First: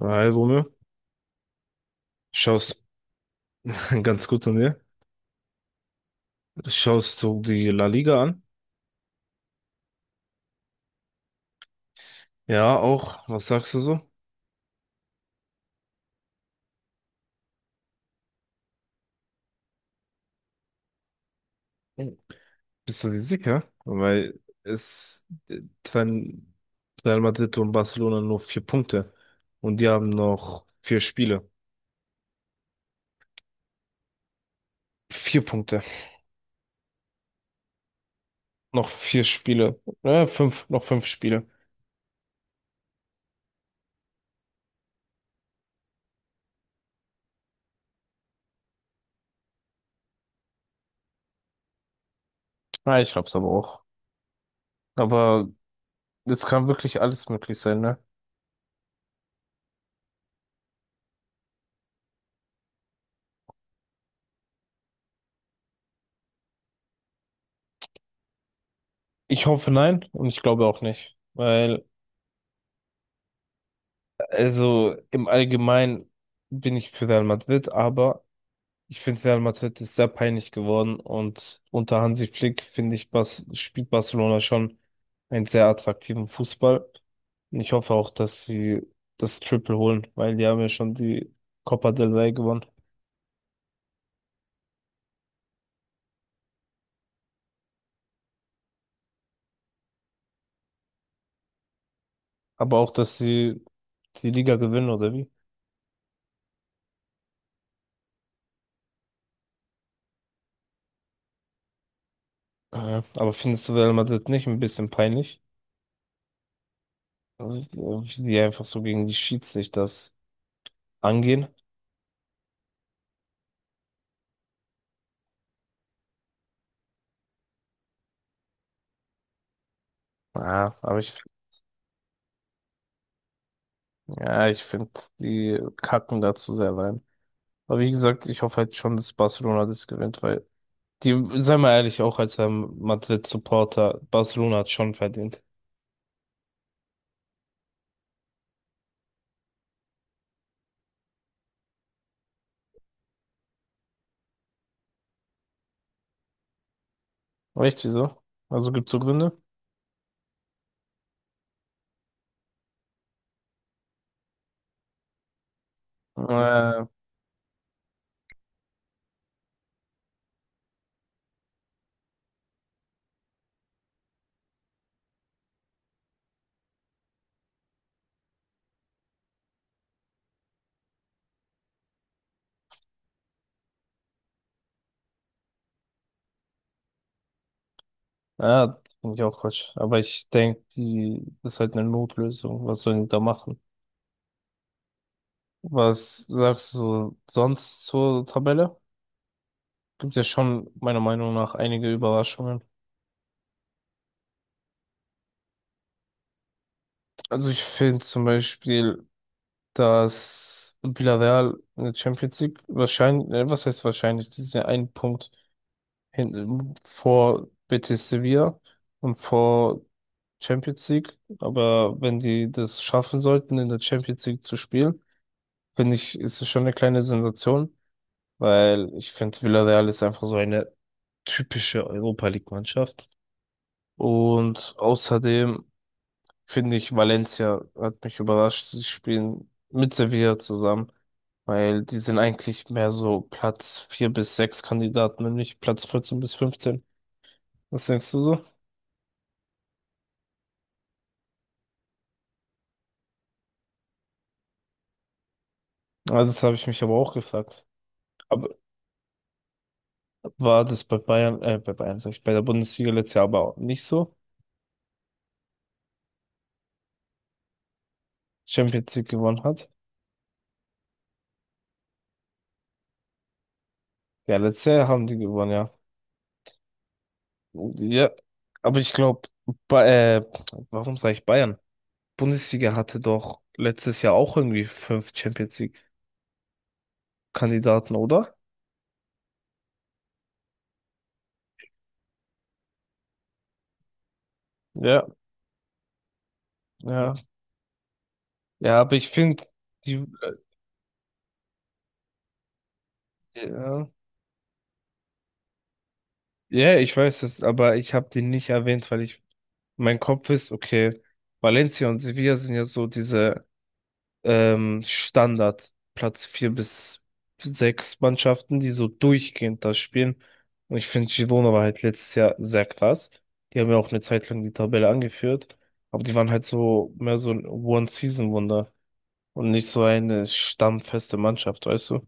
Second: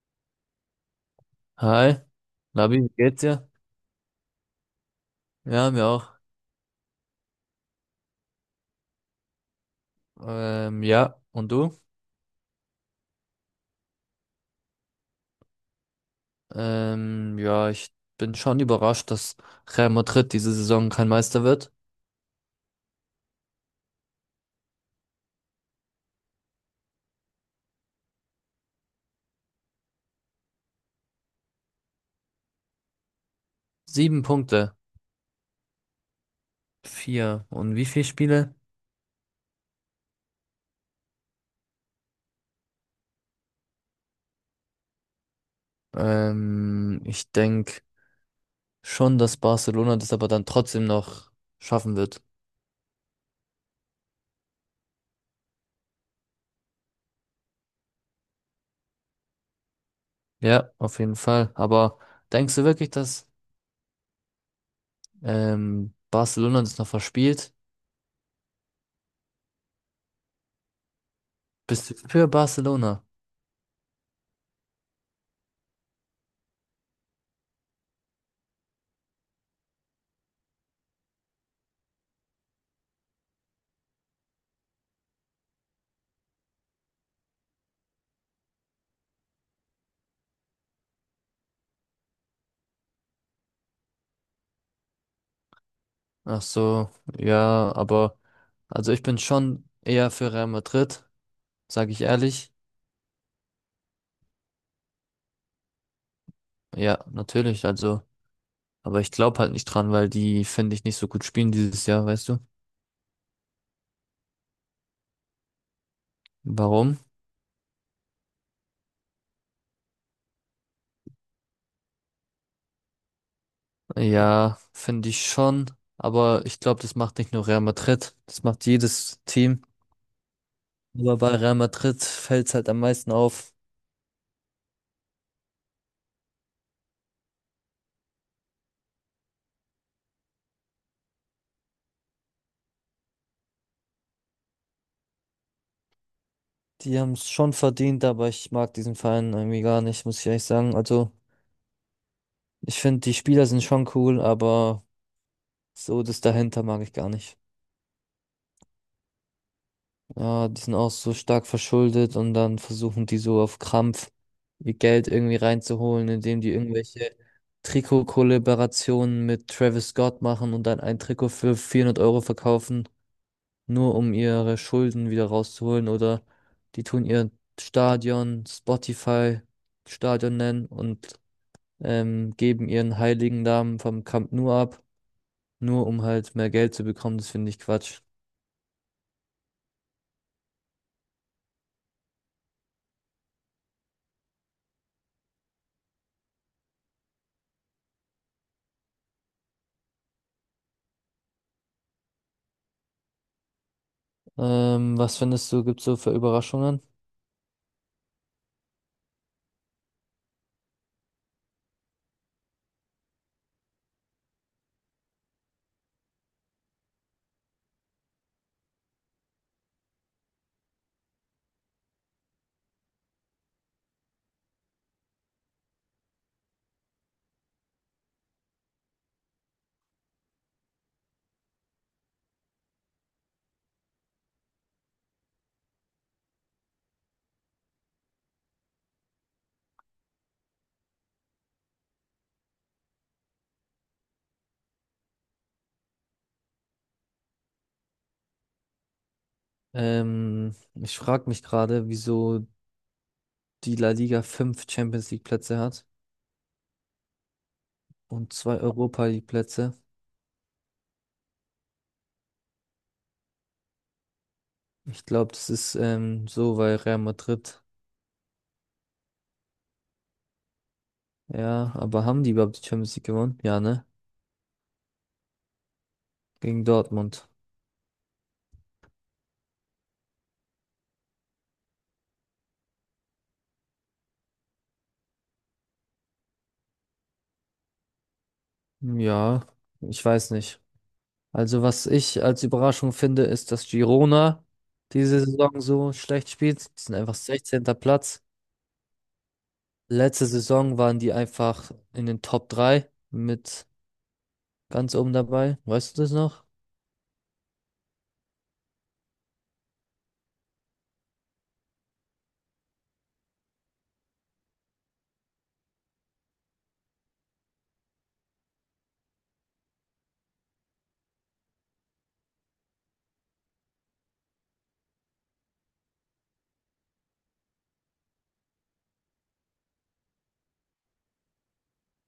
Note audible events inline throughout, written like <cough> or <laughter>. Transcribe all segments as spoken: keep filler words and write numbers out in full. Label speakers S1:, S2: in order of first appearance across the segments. S1: Also, ne?
S2: Hi,
S1: Schaust
S2: Labi, wie geht's dir?
S1: <laughs> ganz gut an dir.
S2: Ja, mir auch.
S1: Schaust du die La Liga an?
S2: Ähm, ja, und du?
S1: Ja, auch. Was sagst du so?
S2: Ähm, ja, ich bin schon überrascht, dass Real Madrid diese Saison kein Meister wird.
S1: Bist du dir sicher? Weil es äh, trennen Real Madrid und Barcelona nur vier Punkte. Und die haben noch vier Spiele.
S2: Sieben Punkte.
S1: Vier Punkte.
S2: Vier. Und wie viele Spiele?
S1: Noch vier Spiele. Äh, fünf, noch fünf Spiele.
S2: Ähm, ich denke schon, dass Barcelona das aber dann trotzdem noch schaffen wird.
S1: Ja, ich glaub's aber auch. Aber es kann wirklich alles möglich sein, ne?
S2: Ja, auf jeden Fall. Aber denkst du wirklich, dass ähm, Barcelona das noch verspielt?
S1: Ich hoffe nein und ich glaube auch nicht. Weil
S2: Bist du für Barcelona?
S1: also im Allgemeinen bin ich für Real Madrid, aber ich finde Real Madrid ist sehr peinlich geworden und unter Hansi Flick finde ich, Bas spielt Barcelona schon einen sehr attraktiven Fußball. Und ich hoffe auch, dass sie das Triple holen, weil die haben ja schon die Copa del Rey gewonnen.
S2: Ach so, ja, aber also ich bin schon eher für Real Madrid, sage ich ehrlich.
S1: Aber auch, dass sie die Liga gewinnen, oder wie?
S2: Ja, natürlich, also, aber ich glaube halt nicht dran, weil die finde ich nicht so gut spielen dieses Jahr, weißt du?
S1: Ja, aber findest du Real Madrid nicht ein bisschen peinlich?
S2: Warum?
S1: Also, wie die einfach so gegen die Schiedsrichter das angehen?
S2: Ja, finde ich schon, aber ich glaube, das macht nicht nur Real Madrid, das macht jedes Team.
S1: Ja, aber ich,
S2: Aber bei Real Madrid fällt's halt am meisten auf.
S1: ja, ich finde, die kacken dazu sehr rein. Aber wie gesagt, ich hoffe halt schon, dass Barcelona das gewinnt, weil die, sei mal ehrlich, auch als ähm, Madrid-Supporter, Barcelona hat schon verdient.
S2: Die haben's schon verdient, aber ich mag diesen Verein irgendwie gar nicht, muss ich ehrlich sagen. Also, ich finde, die Spieler sind schon cool, aber so das dahinter mag ich gar nicht.
S1: Echt, wieso? Also gibt's so Gründe?
S2: Ja, die sind auch so stark verschuldet und dann versuchen die so auf Krampf ihr Geld irgendwie reinzuholen, indem die
S1: Äh,
S2: irgendwelche Trikot-Kollaborationen mit Travis Scott machen und dann ein Trikot für vierhundert Euro verkaufen, nur um ihre Schulden wieder rauszuholen oder die tun ihr Stadion Spotify Stadion nennen und ähm, geben ihren heiligen Namen vom Camp Nou ab, nur um halt mehr Geld zu bekommen. Das finde ich Quatsch.
S1: ja, finde ich auch Quatsch. Aber ich denke, die das ist halt eine Notlösung. Was sollen die da machen? Was sagst du sonst zur Tabelle? Gibt ja schon meiner Meinung nach einige Überraschungen.
S2: Ähm, was findest du, gibt's so für Überraschungen?
S1: Also ich finde zum Beispiel, dass Villarreal in der Champions League wahrscheinlich, äh, was heißt wahrscheinlich, die sind ja einen Punkt hinten vor Betis Sevilla und vor Champions League. Aber wenn die das schaffen sollten, in der Champions League zu spielen, finde ich, ist es schon eine kleine Sensation, weil ich finde, Villarreal ist einfach so eine typische Europa League Mannschaft. Und außerdem finde ich, Valencia hat mich überrascht. Sie spielen mit Sevilla zusammen, weil die sind eigentlich mehr so Platz vier bis sechs Kandidaten, nämlich Platz vierzehn bis fünfzehn. Was denkst du so?
S2: Ähm, ich frage mich gerade, wieso die La Liga fünf Champions League Plätze hat
S1: Ah, das habe ich mich aber auch gefragt.
S2: und
S1: Aber
S2: zwei Europa League Plätze.
S1: war das bei Bayern, äh, bei Bayern, sag ich, bei der Bundesliga letztes Jahr aber auch nicht so?
S2: Ich glaube, das ist ähm, so, weil Real Madrid.
S1: Champions League gewonnen hat?
S2: Ja, aber haben die überhaupt die Champions League gewonnen? Ja, ne?
S1: Ja, letztes Jahr haben die gewonnen, ja.
S2: Gegen Dortmund.
S1: Ja, aber ich glaube, äh, warum sage ich Bayern? Bundesliga hatte doch letztes Jahr auch irgendwie fünf Champions Kandidaten, oder?
S2: Ja, ich weiß nicht. Also, was ich als Überraschung finde, ist, dass Girona
S1: Ja,
S2: diese Saison so schlecht spielt. Die sind einfach
S1: ja.
S2: sechzehnter Platz.
S1: Ja, aber ich finde, die,
S2: Letzte Saison waren die einfach in den Top drei
S1: äh,
S2: mit
S1: ja,
S2: ganz oben dabei. Weißt du das noch?
S1: ja, ich weiß es, aber ich habe die nicht erwähnt, weil ich, mein Kopf ist, okay, Valencia und Sevilla sind ja so diese ähm, Standard Platz vier bis sechs Mannschaften, die so durchgehend das spielen. Und ich finde, Girona war halt letztes Jahr sehr krass. Die haben ja auch eine Zeit lang die Tabelle angeführt, aber die waren halt so mehr so ein One-Season-Wunder und nicht so eine stammfeste Mannschaft, weißt du?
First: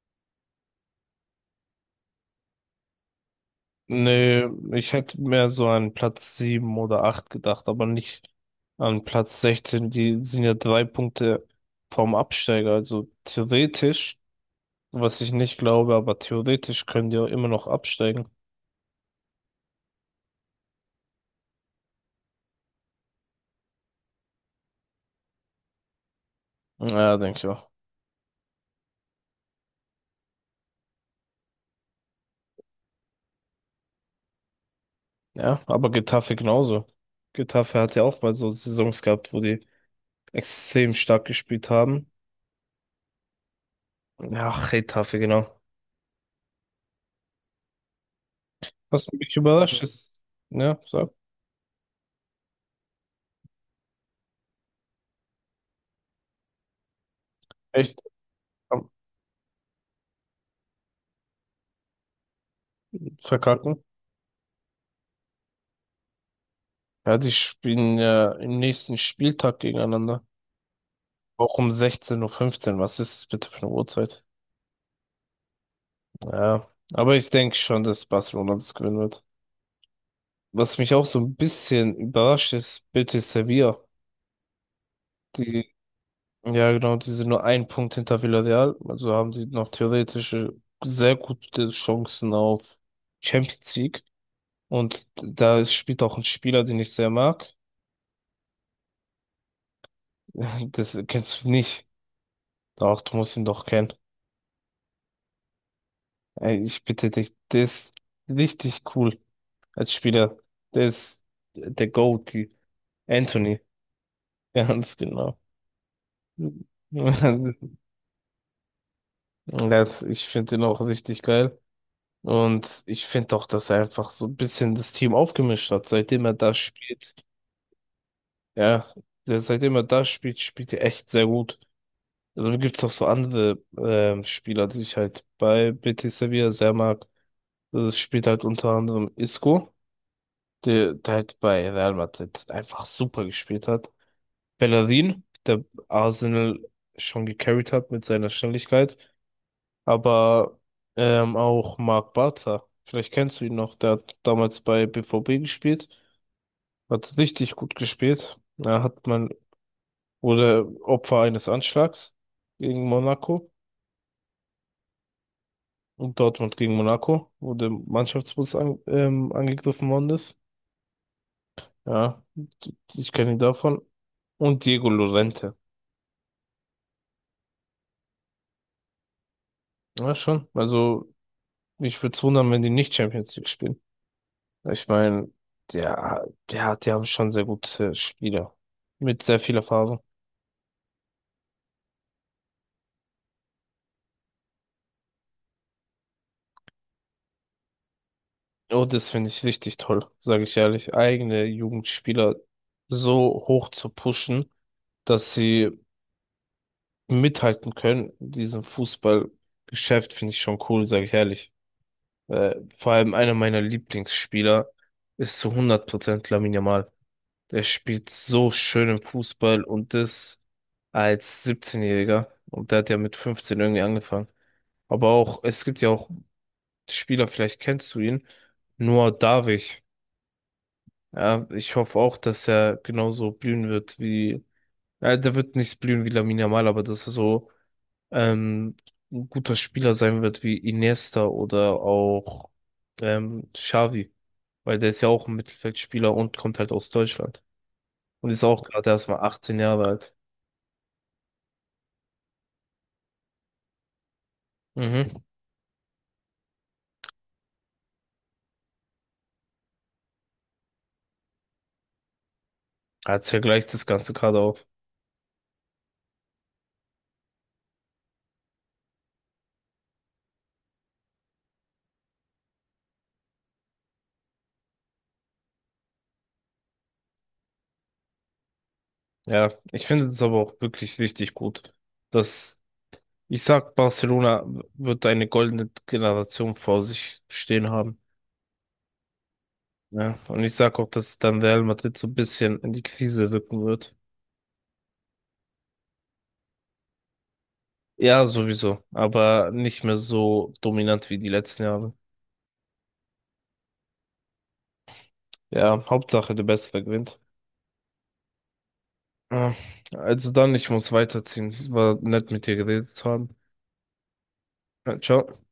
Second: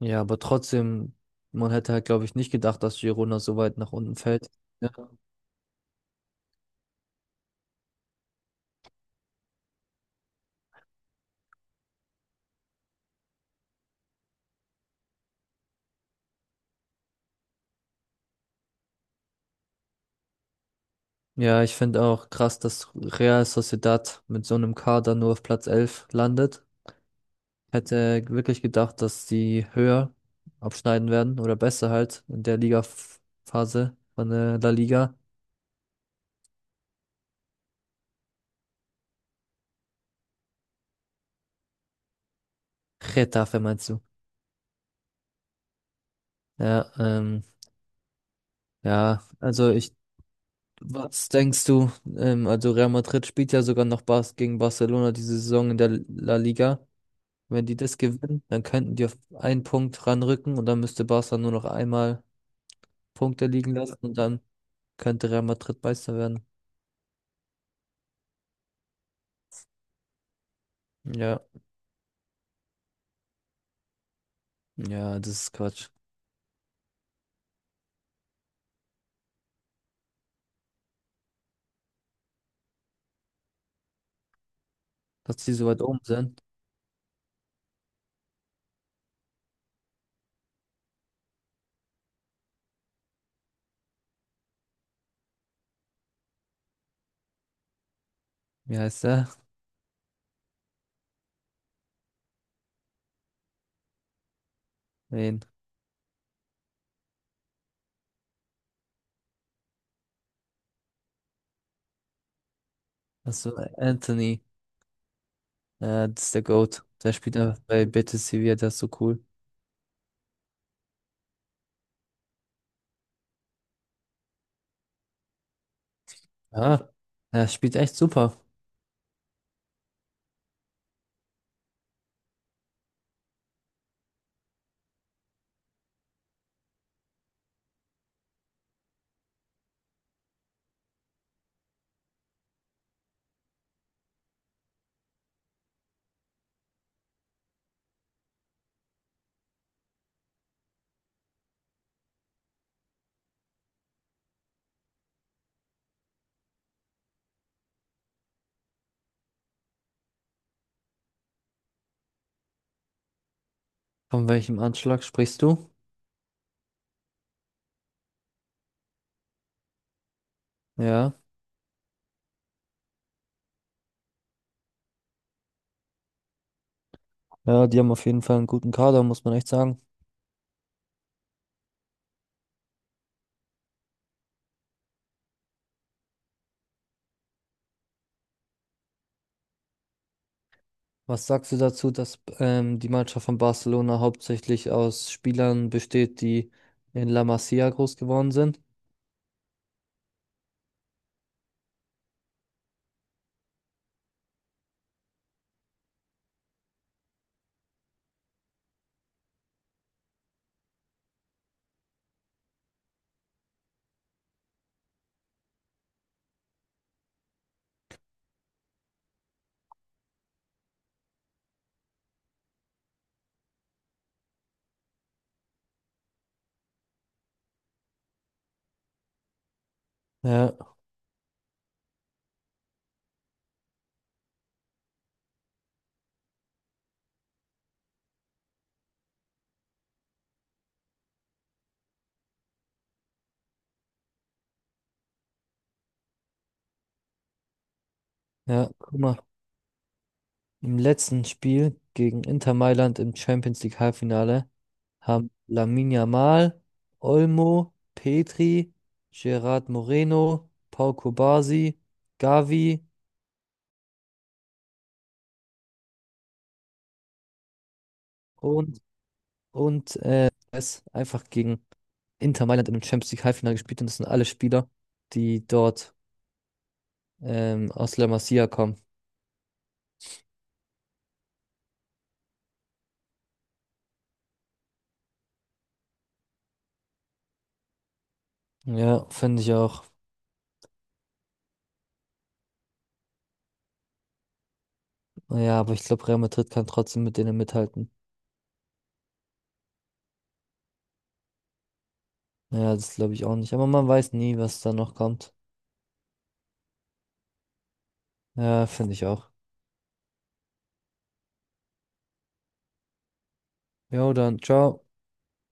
S2: Ja, aber trotzdem, man hätte halt, glaube ich, nicht gedacht, dass Girona so weit nach unten
S1: Nee,
S2: fällt. Ja,
S1: ich hätte mehr so an Platz sieben oder acht gedacht, aber nicht an Platz sechzehn. Die sind ja drei Punkte vom Absteiger. Also theoretisch, was ich nicht glaube, aber theoretisch können die auch immer noch absteigen.
S2: Ja, ich finde auch krass, dass Real Sociedad mit so einem Kader nur auf Platz elf landet.
S1: Ja, denke ich auch.
S2: Hätte wirklich gedacht, dass die höher abschneiden werden oder besser halt in der Liga-Phase von der La Liga.
S1: Ja, aber Getafe genauso. Getafe hat ja auch mal so Saisons gehabt, wo die extrem stark gespielt haben.
S2: Getafe meinst du?
S1: Ja, Getafe, genau.
S2: Ja, ähm,
S1: Was
S2: ja,
S1: mich
S2: also
S1: überrascht
S2: ich,
S1: ist, ja, sag.
S2: was denkst du? Ähm, also Real Madrid spielt ja sogar noch Bas gegen Barcelona diese Saison in der La Liga. Wenn die das
S1: Echt
S2: gewinnen, dann
S1: am
S2: könnten die auf einen Punkt ranrücken und dann müsste Barca nur noch einmal Punkte liegen
S1: Verkacken.
S2: lassen und dann könnte Real Madrid Meister werden.
S1: Ja, die spielen ja im nächsten Spieltag gegeneinander.
S2: Ja,
S1: Auch um sechzehn Uhr fünfzehn. Fünfzehn. Was ist das bitte für eine Uhrzeit?
S2: ja, das ist Quatsch.
S1: Ja, aber ich denke schon, dass Barcelona das gewinnen wird. Was mich auch so ein bisschen überrascht ist, Betis Sevilla.
S2: Dass die so
S1: Die,
S2: weit oben sind.
S1: ja genau, die sind nur ein Punkt hinter Villarreal. Also haben sie noch theoretische sehr gute Chancen auf Champions League. Und da ist- spielt auch ein Spieler, den ich sehr mag.
S2: Wie heißt der?
S1: <laughs> Das kennst du nicht. Doch, du musst ihn doch kennen.
S2: Wen?
S1: Ey, ich bitte dich, der ist richtig cool als Spieler. Der ist der GOAT, die
S2: Achso,
S1: Anthony,
S2: Anthony.
S1: ganz genau.
S2: Ja, das ist der GOAT. Der
S1: <laughs>
S2: spielt ja bei Betis Sevilla, der ist so cool.
S1: Das, ich finde den auch richtig geil. Und ich finde auch, dass er einfach so ein bisschen das Team aufgemischt hat, seitdem er da
S2: Ja,
S1: spielt.
S2: er spielt echt super.
S1: Ja, der, seitdem er da spielt, spielt er echt sehr gut. Also gibt es auch so andere ähm, Spieler, die ich halt bei Betis Sevilla sehr mag. Das spielt halt unter anderem Isco, der, der halt bei Real Madrid einfach super gespielt hat. Bellerin, der Arsenal schon gecarried hat mit seiner Schnelligkeit, aber ähm, auch Marc Bartra. Vielleicht kennst du ihn noch, der hat damals bei B V B gespielt, hat richtig gut gespielt. Da hat man, wurde Opfer eines Anschlags gegen Monaco
S2: Von welchem Anschlag sprichst du?
S1: und Dortmund gegen Monaco, wo der Mannschaftsbus an, ähm, angegriffen worden ist.
S2: Ja.
S1: Ja, ich kenne ihn davon. Und Diego Llorente.
S2: Ja, die haben auf jeden Fall einen guten Kader, muss man echt sagen.
S1: Ja, schon. Also, mich würde es wundern, wenn die nicht Champions League spielen. Ich meine, der, der, die haben schon sehr gute Spieler. Mit sehr viel Erfahrung.
S2: Was sagst du dazu, dass ähm, die Mannschaft von Barcelona hauptsächlich aus Spielern besteht, die in La Masia groß geworden sind?
S1: Oh, das finde ich richtig toll, sage ich ehrlich. Eigene Jugendspieler so hoch zu pushen, dass sie mithalten können. In diesem Fußballgeschäft finde ich schon cool, sage ich ehrlich. Äh, vor allem einer meiner Lieblingsspieler ist zu hundert Prozent Lamine Yamal. Der spielt so schön im Fußball und das als siebzehn-Jähriger. Und der hat ja mit fünfzehn irgendwie angefangen. Aber auch, es gibt ja auch Spieler, vielleicht kennst du ihn, Noah Davich.
S2: Ja,
S1: Ja, ich hoffe auch, dass er genauso blühen wird wie, ja, der wird nicht blühen wie Lamine Yamal, aber dass er so ähm, ein guter Spieler sein wird wie Iniesta oder auch ähm, Xavi. Weil der ist ja auch ein Mittelfeldspieler und kommt halt aus Deutschland. Und ist auch
S2: ja,
S1: gerade
S2: guck
S1: erst
S2: mal.
S1: mal achtzehn Jahre alt.
S2: Im letzten Spiel gegen Inter Mailand im Champions League Halbfinale
S1: Mhm.
S2: haben Lamine Yamal, Olmo, Petri, Gerard Moreno, Pau Cubarsí, Gavi
S1: Jetzt vergleicht das Ganze gerade auf.
S2: und, und äh, es einfach gegen Inter Mailand im Champions League Halbfinale gespielt und das sind alle Spieler, die dort Ähm, aus La Masia kommen.
S1: Ja, ich finde es aber auch wirklich richtig gut, dass ich sag, Barcelona wird eine goldene Generation vor sich stehen haben.
S2: Ja, finde ich auch.
S1: Ja, und ich sag auch, dass dann Real Madrid so ein bisschen in die Krise rücken wird.
S2: Ja, aber ich glaube, Real Madrid kann trotzdem mit denen mithalten.
S1: Ja, sowieso, aber nicht mehr so dominant wie die letzten Jahre.
S2: Ja, das glaube ich auch nicht. Aber man weiß nie, was da noch kommt.
S1: Ja, Hauptsache der Bessere gewinnt.
S2: Ja, finde ich auch.
S1: Ja, also dann, ich muss weiterziehen. Es war nett mit dir geredet zu haben.
S2: Jo, dann, ciao.
S1: Ja, Ciao.